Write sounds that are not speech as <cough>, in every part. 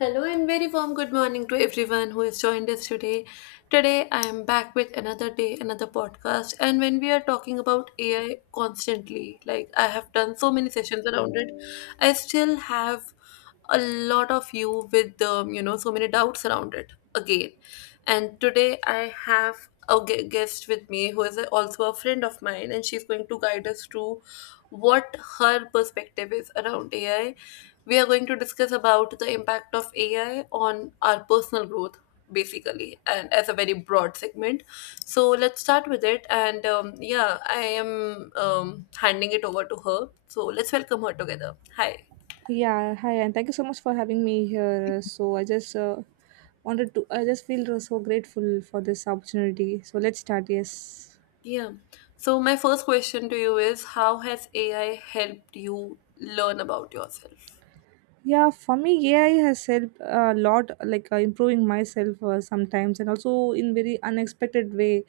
Hello and very warm good morning to everyone who has joined us today. Today I am back with another day, another podcast. And when we are talking about AI constantly, like I have done so many sessions around it, I still have a lot of you with so many doubts around it again. And today I have a guest with me who is also a friend of mine, and she's going to guide us through what her perspective is around AI. We are going to discuss about the impact of AI on our personal growth, basically, and as a very broad segment. So let's start with it. And yeah, I am handing it over to her. So let's welcome her together. Hi. Yeah, hi, and thank you so much for having me here. So I just feel so grateful for this opportunity. So let's start. Yes. Yeah. So my first question to you is, how has AI helped you learn about yourself? Yeah, for me, AI has helped a lot, like improving myself sometimes, and also in very unexpected way,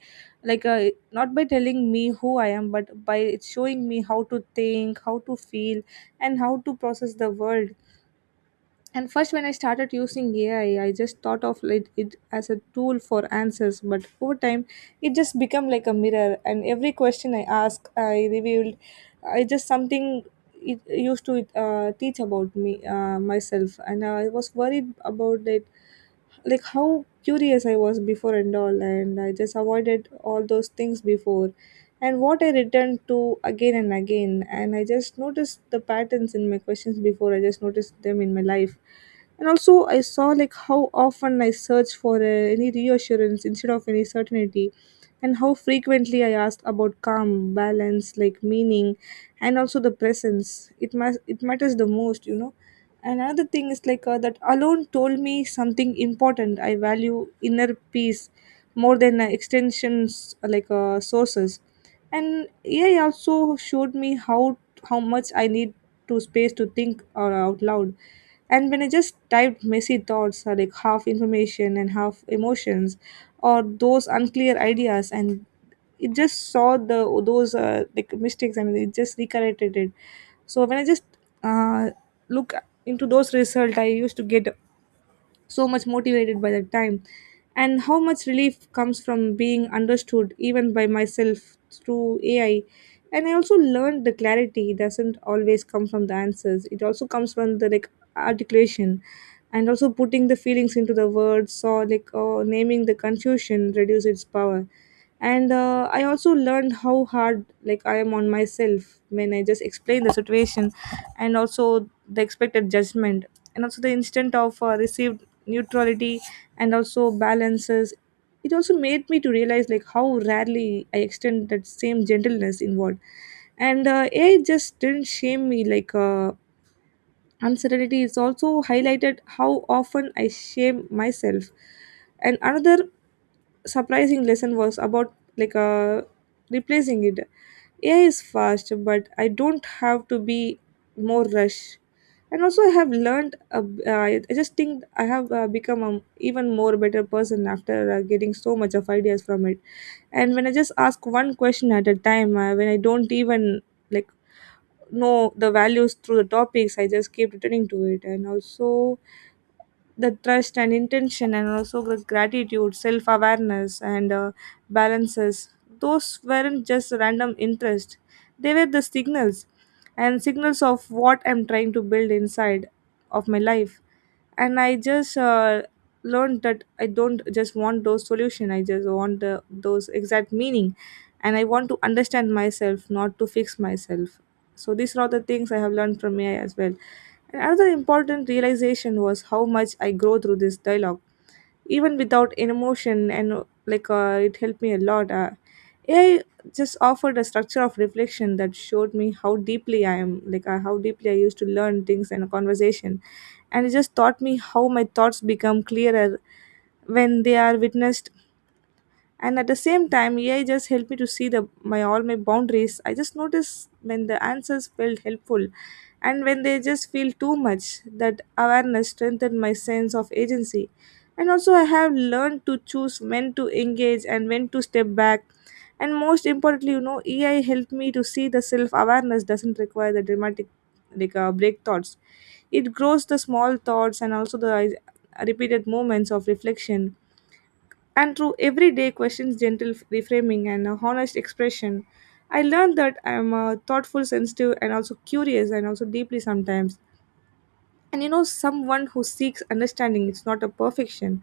like not by telling me who I am, but by it showing me how to think, how to feel, and how to process the world. And first, when I started using AI, I just thought of it as a tool for answers. But over time, it just became like a mirror. And every question I asked, I just something it used to teach about me myself. And I was worried about it, like how curious I was before and all, and I just avoided all those things before. And what I returned to again and again, and I just noticed the patterns in my questions before, I just noticed them in my life. And also, I saw like how often I search for any reassurance instead of any certainty, and how frequently I asked about calm, balance, like meaning, and also the presence. It matters the most, you know. Another thing is like that alone told me something important. I value inner peace more than extensions, like sources. And AI also showed me how much I need to space to think out loud. And when I just typed messy thoughts, like half information and half emotions or those unclear ideas, and it just saw the those like mistakes, and it just recorrected it. So when I just uh, look into those results, I used to get so much motivated by that time. And how much relief comes from being understood, even by myself through AI. And I also learned the clarity doesn't always come from the answers, it also comes from the like articulation, and also putting the feelings into the words, or like naming the confusion reduce its power. And I also learned how hard like I am on myself when I just explain the situation, and also the expected judgment, and also the instant of received neutrality and also balances. It also made me to realize like how rarely I extend that same gentleness involved. And AI just didn't shame me like uncertainty. It's also highlighted how often I shame myself. And another surprising lesson was about like replacing it. AI is fast, but I don't have to be more rush. And also I have learned, I just think I have become an even more better person after getting so much of ideas from it. And when I just ask one question at a time, when I don't even like know the values through the topics, I just keep returning to it. And also the trust and intention, and also the gratitude, self-awareness, and balances, those weren't just random interest. They were the signals, and signals of what I'm trying to build inside of my life. And I just learned that I don't just want those solution, I just want those exact meaning. And I want to understand myself, not to fix myself. So these are all the things I have learned from AI as well. And another important realization was how much I grow through this dialogue even without an emotion. And it helped me a lot. AI just offered a structure of reflection that showed me how deeply I am like how deeply I used to learn things in a conversation. And it just taught me how my thoughts become clearer when they are witnessed. And at the same time, AI just helped me to see the my all my boundaries. I just noticed when the answers felt helpful, and when they just feel too much. That awareness strengthened my sense of agency. And also I have learned to choose when to engage and when to step back. And most importantly, you know, ei helped me to see the self awareness doesn't require the dramatic like break thoughts. It grows the small thoughts, and also the repeated moments of reflection. And through everyday questions, gentle reframing, and a honest expression, I learned that I'm thoughtful, sensitive, and also curious, and also deeply sometimes. And you know, someone who seeks understanding, it's not a perfection.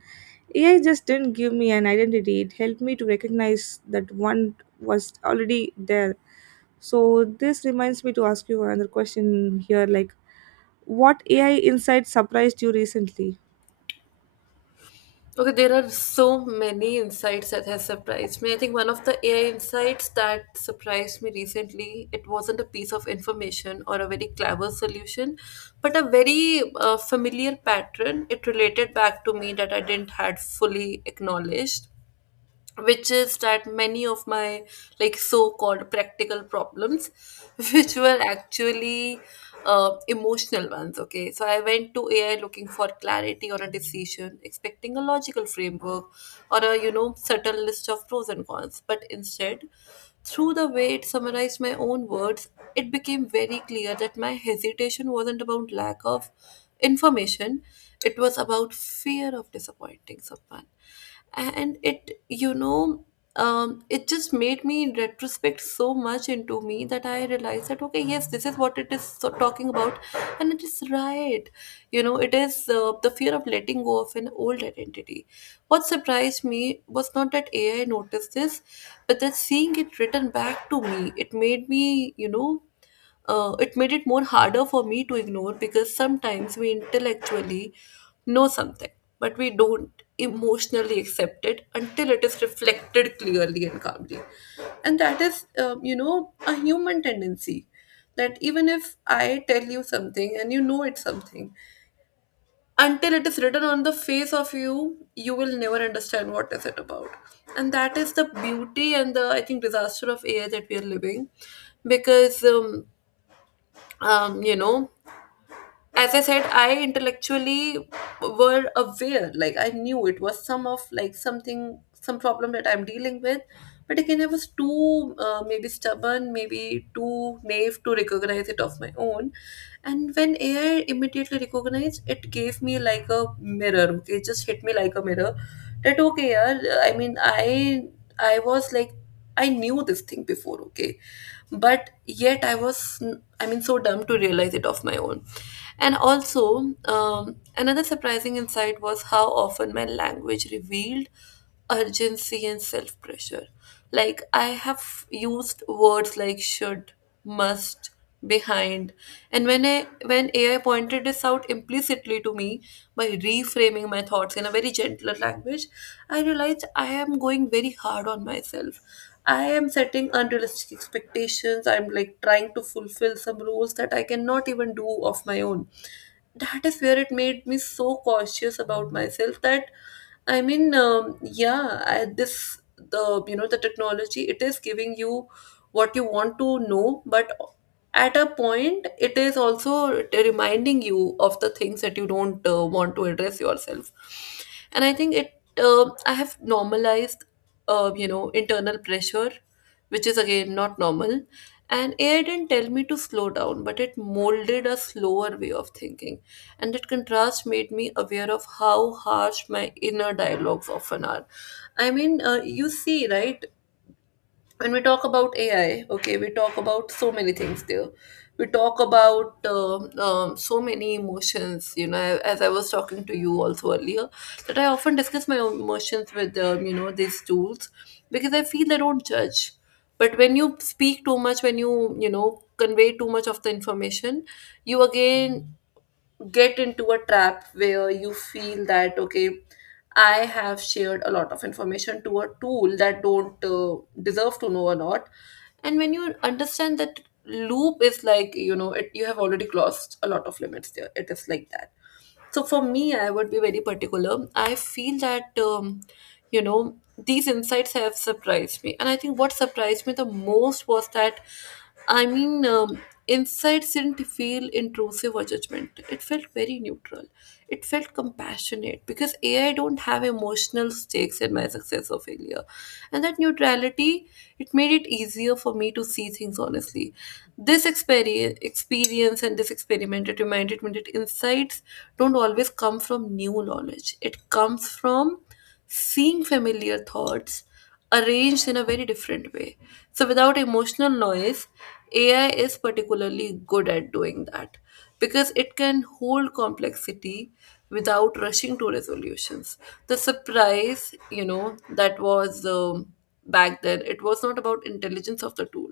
AI just didn't give me an identity, it helped me to recognize that one was already there. So this reminds me to ask you another question here, like what AI insight surprised you recently? Okay, there are so many insights that has surprised me. I think one of the AI insights that surprised me recently, it wasn't a piece of information or a very clever solution, but a very familiar pattern. It related back to me that I didn't had fully acknowledged, which is that many of my like so-called practical problems <laughs> which were actually emotional ones. Okay, so I went to AI looking for clarity or a decision, expecting a logical framework or a, you know, subtle list of pros and cons. But instead, through the way it summarized my own words, it became very clear that my hesitation wasn't about lack of information. It was about fear of disappointing someone. And it just made me in retrospect so much into me that I realized that, okay, yes, this is what it is so talking about. And it is right. You know, it is the fear of letting go of an old identity. What surprised me was not that AI noticed this, but that seeing it written back to me, it made it made it more harder for me to ignore, because sometimes we intellectually know something, but we don't emotionally accept it until it is reflected clearly and calmly. And that is, you know, a human tendency, that even if I tell you something and you know it's something, until it is written on the face of you, you will never understand what is it about. And that is the beauty and the, I think, disaster of AI that we are living because you know, as I said, I intellectually were aware. Like I knew it was some of like something, some problem that I'm dealing with. But again, I was too maybe stubborn, maybe too naive to recognize it of my own. And when AI immediately recognized, it gave me like a mirror. Okay, it just hit me like a mirror. That okay, yeah. I mean, I was like, I knew this thing before. Okay, but yet I was, I mean, so dumb to realize it of my own. And also another surprising insight was how often my language revealed urgency and self pressure. Like I have used words like should, must, behind. And when AI pointed this out implicitly to me by reframing my thoughts in a very gentler language, I realized I am going very hard on myself. I am setting unrealistic expectations. I'm like trying to fulfill some roles that I cannot even do of my own. That is where it made me so cautious about myself, that I mean, yeah, this the, you know, the technology, it is giving you what you want to know, but at a point it is also reminding you of the things that you don't want to address yourself. And I think it I have normalized you know, internal pressure, which is again not normal. And AI didn't tell me to slow down, but it molded a slower way of thinking, and that contrast made me aware of how harsh my inner dialogues often are. I mean, you see, right? When we talk about AI, okay, we talk about so many things there. We talk about so many emotions, you know, as I was talking to you also earlier, that I often discuss my own emotions with, you know, these tools, because I feel they don't judge. But when you speak too much, when you know, convey too much of the information, you again get into a trap where you feel that, okay, I have shared a lot of information to a tool that don't deserve to know a lot. And when you understand that loop is, like, you know it, you have already crossed a lot of limits there. It is like that. So for me, I would be very particular. I feel that you know, these insights have surprised me, and I think what surprised me the most was that, I mean, insights didn't feel intrusive or judgment. It felt very neutral. It felt compassionate because AI don't have emotional stakes in my success or failure. And that neutrality, it made it easier for me to see things honestly. This experience and this experiment, it reminded me that insights don't always come from new knowledge. It comes from seeing familiar thoughts arranged in a very different way. So, without emotional noise, AI is particularly good at doing that because it can hold complexity without rushing to resolutions. The surprise, you know, that was, back then, it was not about intelligence of the tool.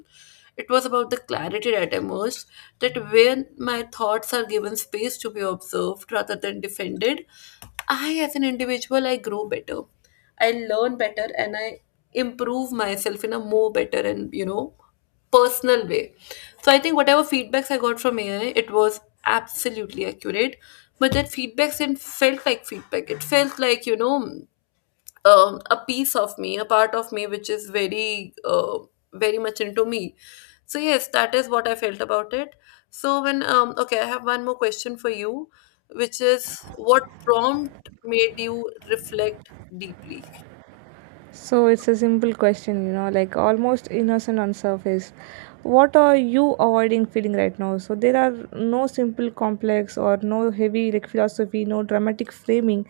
It was about the clarity that emerged, that when my thoughts are given space to be observed rather than defended, I, as an individual, I grow better. I learn better, and I improve myself in a more better and, you know, personal way. So I think whatever feedbacks I got from AI, it was absolutely accurate. But that feedbacks didn't felt like feedback. It felt like, you know, a piece of me, a part of me, which is very very much into me. So yes, that is what I felt about it. So when okay, I have one more question for you, which is what prompt made you reflect deeply? So it's a simple question, you know, like almost innocent on surface. What are you avoiding feeling right now? So there are no simple complex or no heavy like philosophy, no dramatic framing.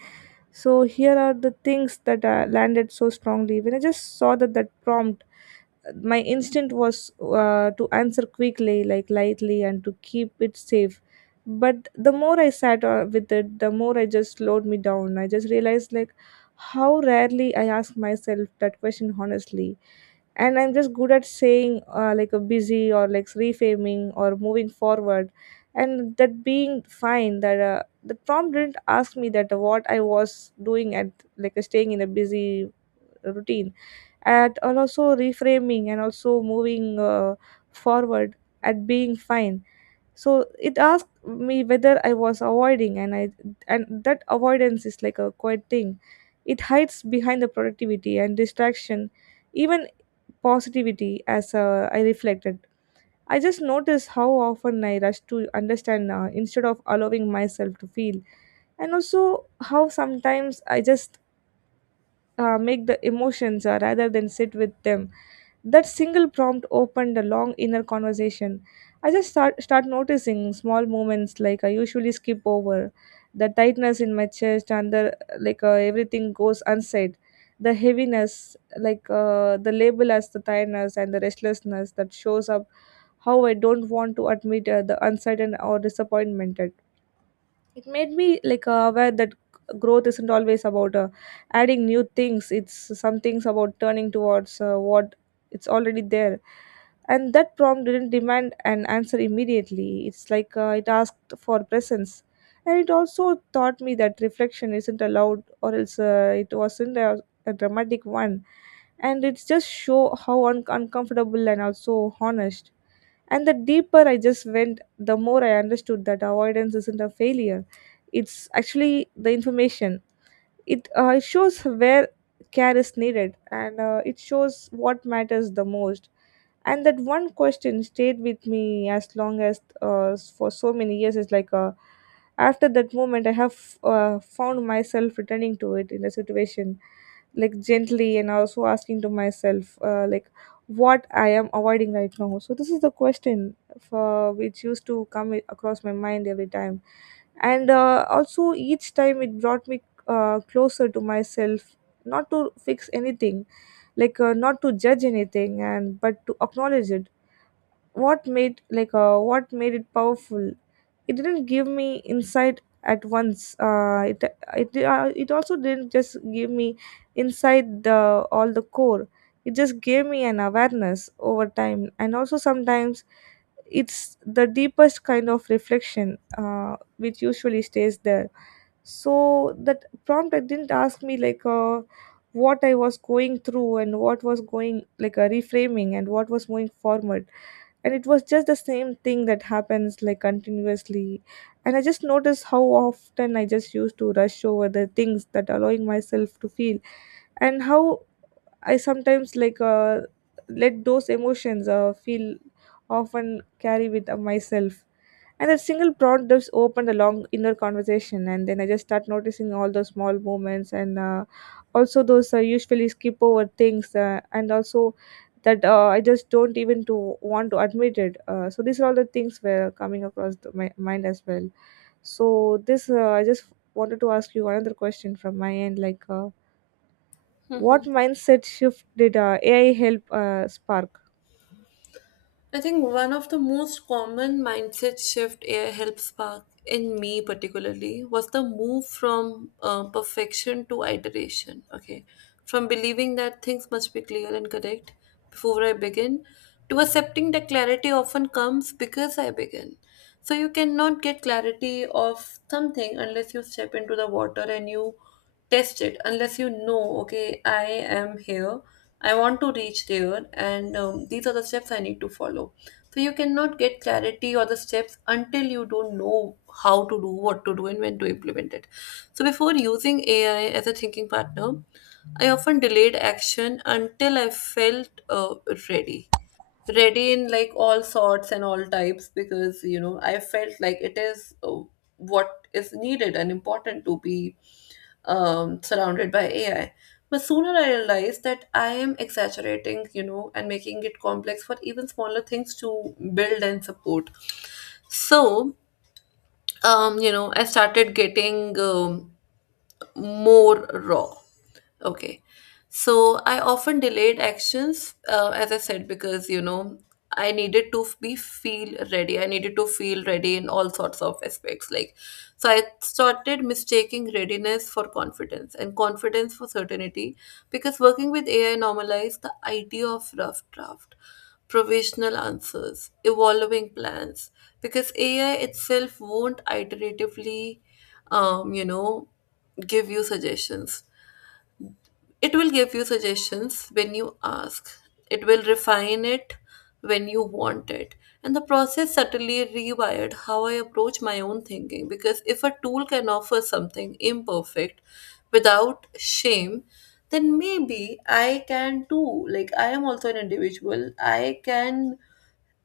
So here are the things that landed so strongly. When I just saw that prompt, my instinct was to answer quickly, like lightly, and to keep it safe. But the more I sat with it, the more I just slowed me down. I just realized like how rarely I ask myself that question honestly. And I'm just good at saying, like a busy, or like reframing, or moving forward, and that being fine. That the prompt didn't ask me that, what I was doing at, like staying in a busy routine, at and also reframing and also moving forward at being fine. So it asked me whether I was avoiding. And I, and that avoidance is like a quiet thing. It hides behind the productivity and distraction, even positivity. As I reflected, I just noticed how often I rush to understand instead of allowing myself to feel. And also how sometimes I just make the emotions rather than sit with them. That single prompt opened a long inner conversation. I just start noticing small moments like I usually skip over, the tightness in my chest, and the everything goes unsaid, the heaviness, like the label as the tiredness and the restlessness that shows up, how I don't want to admit the uncertain or disappointment. It made me like aware that growth isn't always about adding new things. It's some things about turning towards what it's already there. And that prompt didn't demand an answer immediately. It's like it asked for presence. And it also taught me that reflection isn't allowed, or else it wasn't a dramatic one. And it's just show how uncomfortable and also honest. And the deeper I just went, the more I understood that avoidance isn't a failure. It's actually the information. It shows where care is needed, and it shows what matters the most. And that one question stayed with me as long as for so many years. It's like after that moment I have found myself returning to it in a situation, like gently, and also asking to myself, like what I am avoiding right now. So this is the question for which used to come across my mind every time. And also each time it brought me closer to myself, not to fix anything, like not to judge anything, and but to acknowledge it. What made what made it powerful, it didn't give me insight at once. It it also didn't just give me insight the all the core. It just gave me an awareness over time. And also sometimes it's the deepest kind of reflection which usually stays there. So that prompt, it didn't ask me like what I was going through, and what was going like a reframing, and what was moving forward. And it was just the same thing that happens like continuously. And I just noticed how often I just used to rush over the things that allowing myself to feel. And how I sometimes like let those emotions feel often carry with myself. And that single prompt just opened a long inner conversation. And then I just start noticing all those small moments, and also those usually skip over things, and also that I just don't even to want to admit it. So these are all the things were coming across my mind as well. So this I just wanted to ask you another question from my end, like what Mhm. mindset shift did AI help spark? I think one of the most common mindset shift air helped spark in me particularly was the move from perfection to iteration. Okay, from believing that things must be clear and correct before I begin, to accepting that clarity often comes because I begin. So you cannot get clarity of something unless you step into the water and you test it, unless you know, okay, I am here, I want to reach there, and these are the steps I need to follow. So you cannot get clarity or the steps until you don't know how to do, what to do, and when to implement it. So before using AI as a thinking partner, I often delayed action until I felt ready ready, in like all sorts and all types, because, you know, I felt like it is what is needed and important to be surrounded by AI. But sooner I realized that I am exaggerating, you know, and making it complex for even smaller things to build and support. So you know, I started getting more raw. Okay. So I often delayed actions, as I said, because, you know, I needed to be feel ready. I needed to feel ready in all sorts of aspects. Like, so I started mistaking readiness for confidence and confidence for certainty, because working with AI normalized the idea of rough draft, provisional answers, evolving plans, because AI itself won't iteratively you know, give you suggestions. It will give you suggestions when you ask. It will refine it when you want it. And the process certainly rewired how I approach my own thinking, because if a tool can offer something imperfect without shame, then maybe I can too. Like, I am also an individual. I can,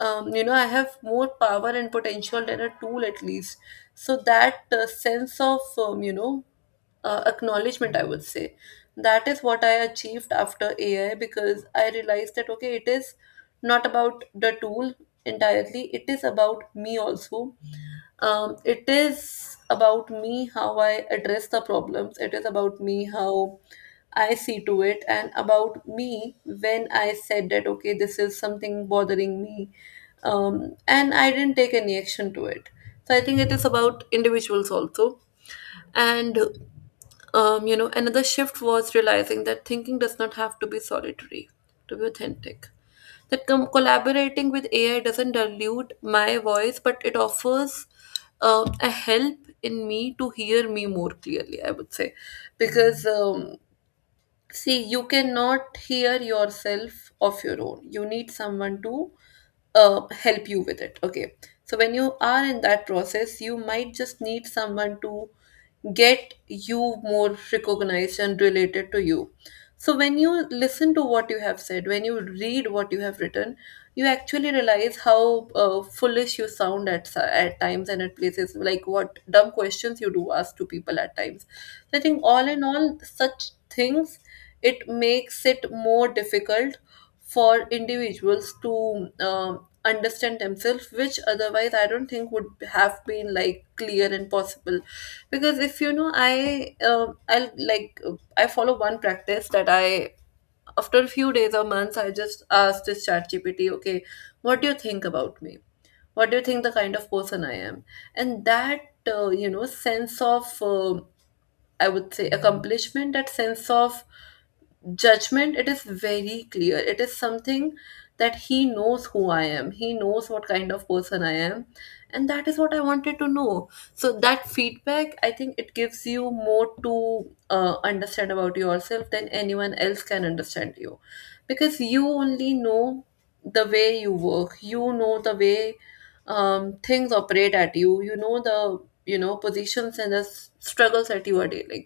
you know, I have more power and potential than a tool at least. So, that sense of, acknowledgement, I would say, that is what I achieved after AI, because I realized that, okay, it is not about the tool entirely, it is about me also. It is about me how I address the problems, it is about me how I see to it, and about me when I said that, okay, this is something bothering me, and I didn't take any action to it. So I think it is about individuals also. And you know, another shift was realizing that thinking does not have to be solitary to be authentic. Collaborating with AI doesn't dilute my voice, but it offers a help in me to hear me more clearly, I would say. Because, see, you cannot hear yourself of your own, you need someone to help you with it. Okay. So, when you are in that process, you might just need someone to get you more recognized and related to you. So when you listen to what you have said, when you read what you have written, you actually realize how foolish you sound at times and at places, like what dumb questions you do ask to people at times. So I think all in all, such things, it makes it more difficult for individuals to understand themselves, which otherwise I don't think would have been like clear and possible. Because, if you know, I I'll like I follow one practice that I, after a few days or months, I just ask this ChatGPT okay, what do you think about me, what do you think the kind of person I am. And that you know, sense of, I would say, accomplishment, that sense of judgment, it is very clear, it is something that he knows who I am, he knows what kind of person I am, and that is what I wanted to know. So that feedback, I think, it gives you more to understand about yourself than anyone else can understand you. Because you only know the way you work, you know the way things operate at you, you know the, you know, positions and struggles that you are dealing,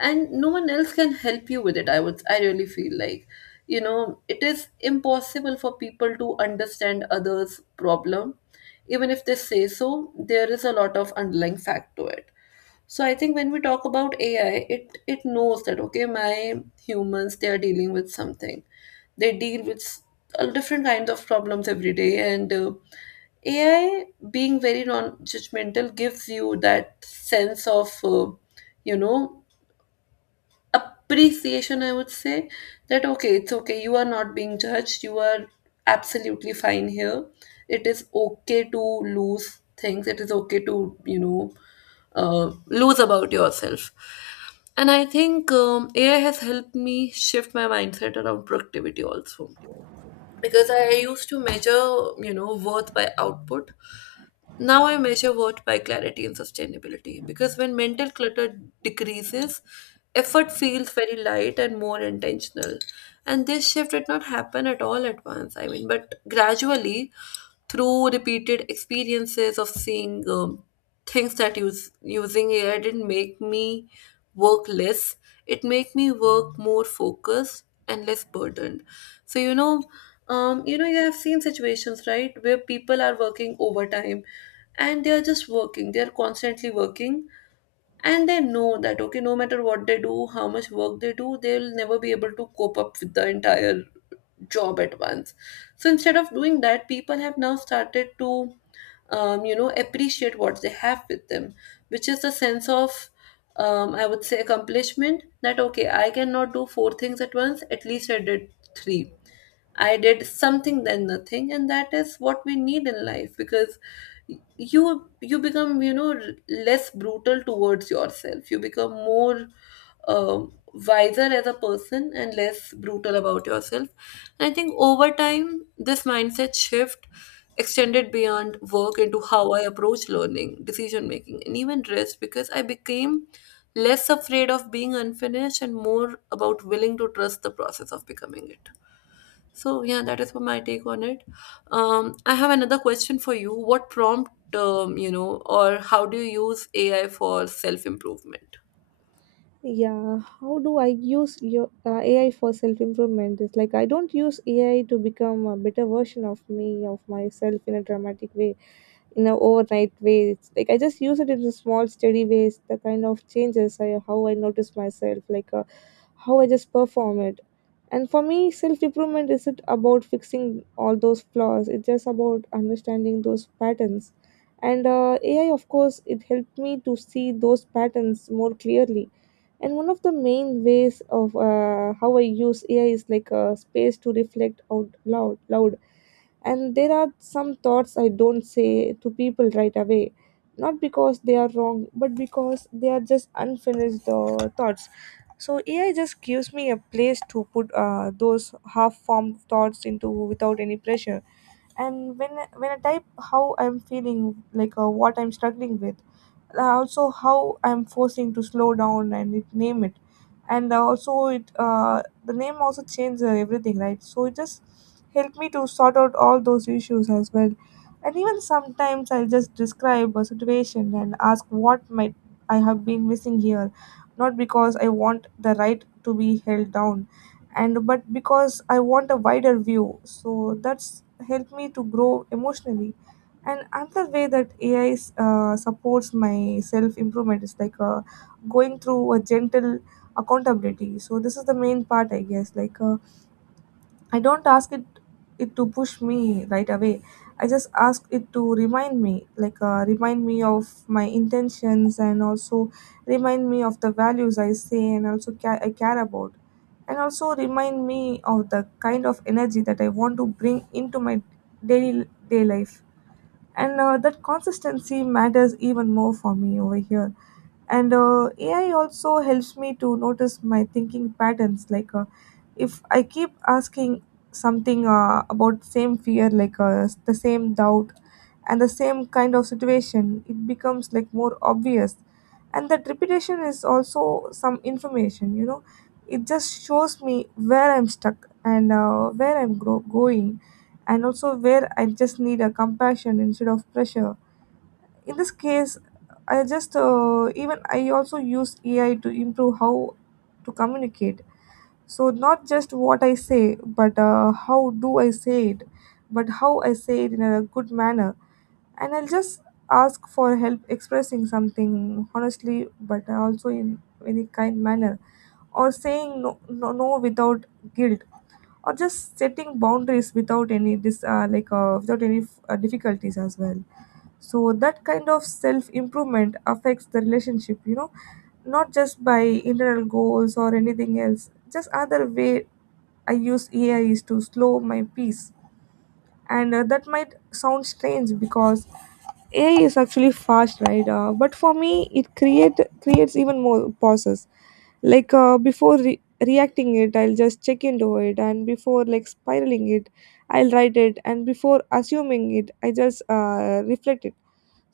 and no one else can help you with it. I would, I really feel like, you know, it is impossible for people to understand others' problem. Even if they say so, there is a lot of underlying fact to it. So I think when we talk about AI, it knows that, okay, my humans, they are dealing with something, they deal with s- different kinds of problems every day. And AI, being very non-judgmental, gives you that sense of, you know, appreciation, I would say, that okay, it's okay, you are not being judged, you are absolutely fine here. It is okay to lose things, it is okay to, you know, lose about yourself. And I think AI has helped me shift my mindset around productivity also, because I used to measure, you know, worth by output. Now I measure work by clarity and sustainability, because when mental clutter decreases, effort feels very light and more intentional. And this shift did not happen at all at once, I mean, but gradually, through repeated experiences of seeing things that use using AI didn't make me work less. It made me work more focused and less burdened. So you know, you know, you have seen situations, right, where people are working overtime and they are just working, they are constantly working, and they know that okay, no matter what they do, how much work they do, they'll never be able to cope up with the entire job at once. So instead of doing that, people have now started to you know, appreciate what they have with them, which is the sense of I would say accomplishment, that okay, I cannot do four things at once, at least I did three. I did something than nothing, and that is what we need in life. Because you become you know r- less brutal towards yourself. You become more wiser as a person and less brutal about yourself. I think over time, this mindset shift extended beyond work into how I approach learning, decision making, and even rest, because I became less afraid of being unfinished and more about willing to trust the process of becoming it. So yeah, that is for my take on it. I have another question for you. What prompt, you know, or how do you use AI for self improvement? Yeah, how do I use your AI for self improvement? It's like I don't use AI to become a better version of me of myself in a dramatic way, in an overnight way. It's like I just use it in a small steady ways, the kind of changes I how I notice myself, like how I just perform it. And for me self improvement isn't about fixing all those flaws, it's just about understanding those patterns. And AI of course it helped me to see those patterns more clearly. And one of the main ways of how I use AI is like a space to reflect out loud. And there are some thoughts I don't say to people right away, not because they are wrong, but because they are just unfinished thoughts. So AI just gives me a place to put those half-formed thoughts into without any pressure, and when I type how I'm feeling, like what I'm struggling with, also how I'm forcing to slow down and it, name it, and also it the name also changes everything, right? So it just helped me to sort out all those issues as well, and even sometimes I'll just describe a situation and ask what might I have been missing here, not because I want the right to be held down and but because I want a wider view, so that's helped me to grow emotionally. And another way that supports my self improvement is like going through a gentle accountability. So this is the main part, I guess. Like I don't ask it to push me right away. I just ask it to remind me, like remind me of my intentions, and also remind me of the values I say and also I care about, and also remind me of the kind of energy that I want to bring into my daily day life. And that consistency matters even more for me over here. And AI also helps me to notice my thinking patterns, like if I keep asking something about same fear, like the same doubt and the same kind of situation, it becomes like more obvious, and that repetition is also some information, you know. It just shows me where I'm stuck and where I'm going, and also where I just need a compassion instead of pressure. In this case, I just even I also use AI to improve how to communicate. So not just what I say, but how do I say it, but how I say it in a good manner. And I'll just ask for help expressing something honestly, but also in very kind manner, or saying no, no, no without guilt, or just setting boundaries without any like without any difficulties as well. So that kind of self improvement affects the relationship, you know, not just by internal goals or anything else. Just other way I use AI is to slow my pace, and that might sound strange because AI is actually fast, right? But for me, it creates even more pauses. Like before reacting it, I'll just check into it, and before like spiraling it, I'll write it, and before assuming it, I just reflect it.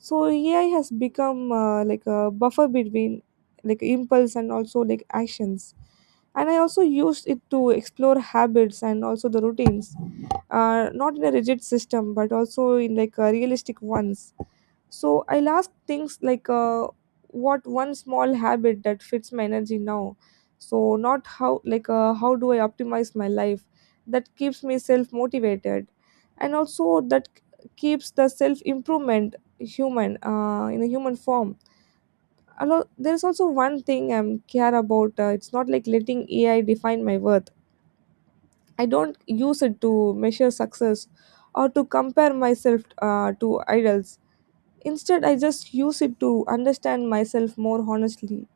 So AI has become like a buffer between like impulse and also like actions. And I also used it to explore habits and also the routines, not in a rigid system but also in like realistic ones. So I'll ask things like what one small habit that fits my energy now. So not how, like how do I optimize my life, that keeps me self motivated, and also that keeps the self improvement human, in a human form. Although there is also one thing I'm care about. It's not like letting AI define my worth. I don't use it to measure success or to compare myself to idols. Instead, I just use it to understand myself more honestly.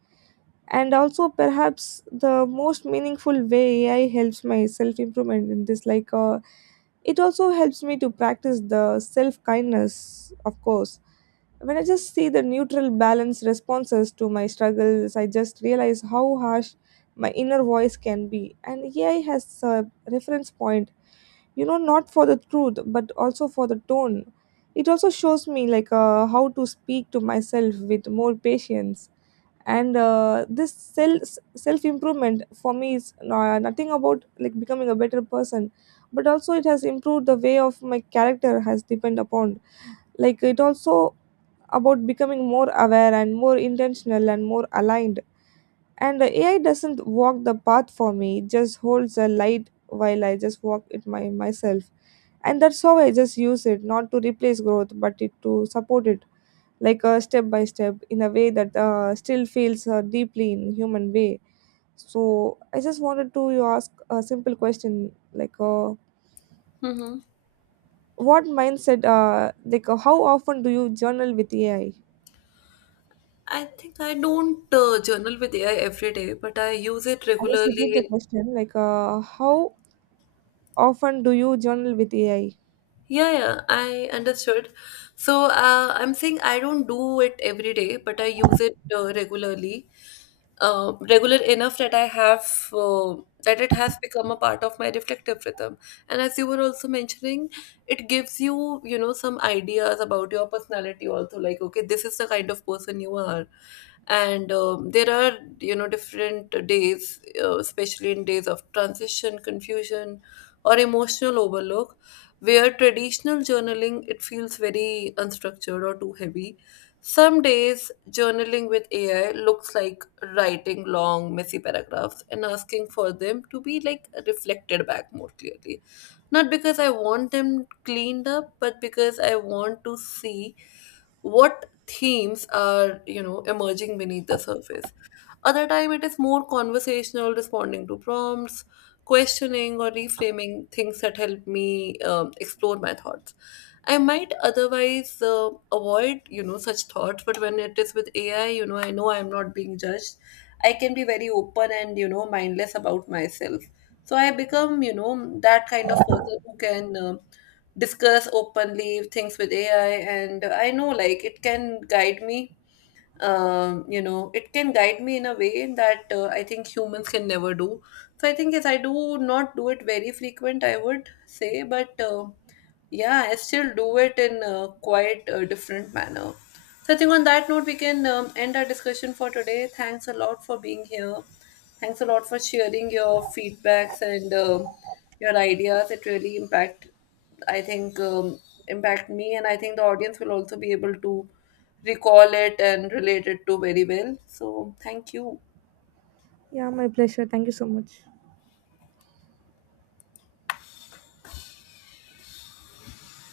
And also, perhaps the most meaningful way AI helps my self improvement in this, like, it also helps me to practice the self kindness, of course. When I just see the neutral, balanced responses to my struggles, I just realize how harsh my inner voice can be. And AI has a reference point, you know, not for the truth but also for the tone. It also shows me, like how to speak to myself with more patience. And this self improvement for me is nothing about like becoming a better person, but also it has improved the way of my character has depend upon. Like it also about becoming more aware and more intentional and more aligned. And the AI doesnn't walk the path for me, it just holds a light while I just walk it my myself. And that's how I just use it, not to replace growth but it to support it, like a step by step, in a way that still feels deeply in human way. So I just wanted to you ask a simple question, like Mm-hmm. what mindset, like how often do you journal with AI? i I think I don't journal with AI every day, but I use it I just repeat the regularly. question, like how often do you journal with AI? Yeah, yeah, I understood. So I'm saying I don't do it every day, but I use it regularly, regular enough that I have uh, that it has become a part of my reflective rhythm. And as you were also mentioning, it gives you, you know, some ideas about your personality also, like okay, this is the kind of person you are. And there are, you know, different days, especially in days of transition, confusion, or emotional overload, where traditional journaling, it feels very unstructured or too heavy. Some days journaling with AI looks like writing long messy paragraphs and asking for them to be like reflected back more clearly. Not because I want them cleaned up, but because I want to see what themes are, you know, emerging beneath the surface. Other time, it is more conversational, responding to prompts, questioning or reframing things that help me explore my thoughts. I might otherwise avoid, you know, such thoughts, but when it is with AI, you know, I know I'm not being judged. I can be very open and, you know, mindless about myself. So I become, you know, that kind of person who can discuss openly things with AI, and I know like it can guide me, you know, it can guide me in a way that I think humans can never do. So I think yes, I do not do it very frequent, I would say, but yeah, I still do it in a quite a different manner. So I think on that note, we can end our discussion for today. Thanks a lot for being here. Thanks a lot for sharing your feedbacks and your ideas. It really impact, I think, impact me, and I think the audience will also be able to recall it and relate it to very well. So thank you. Yeah, my pleasure, thank you so much.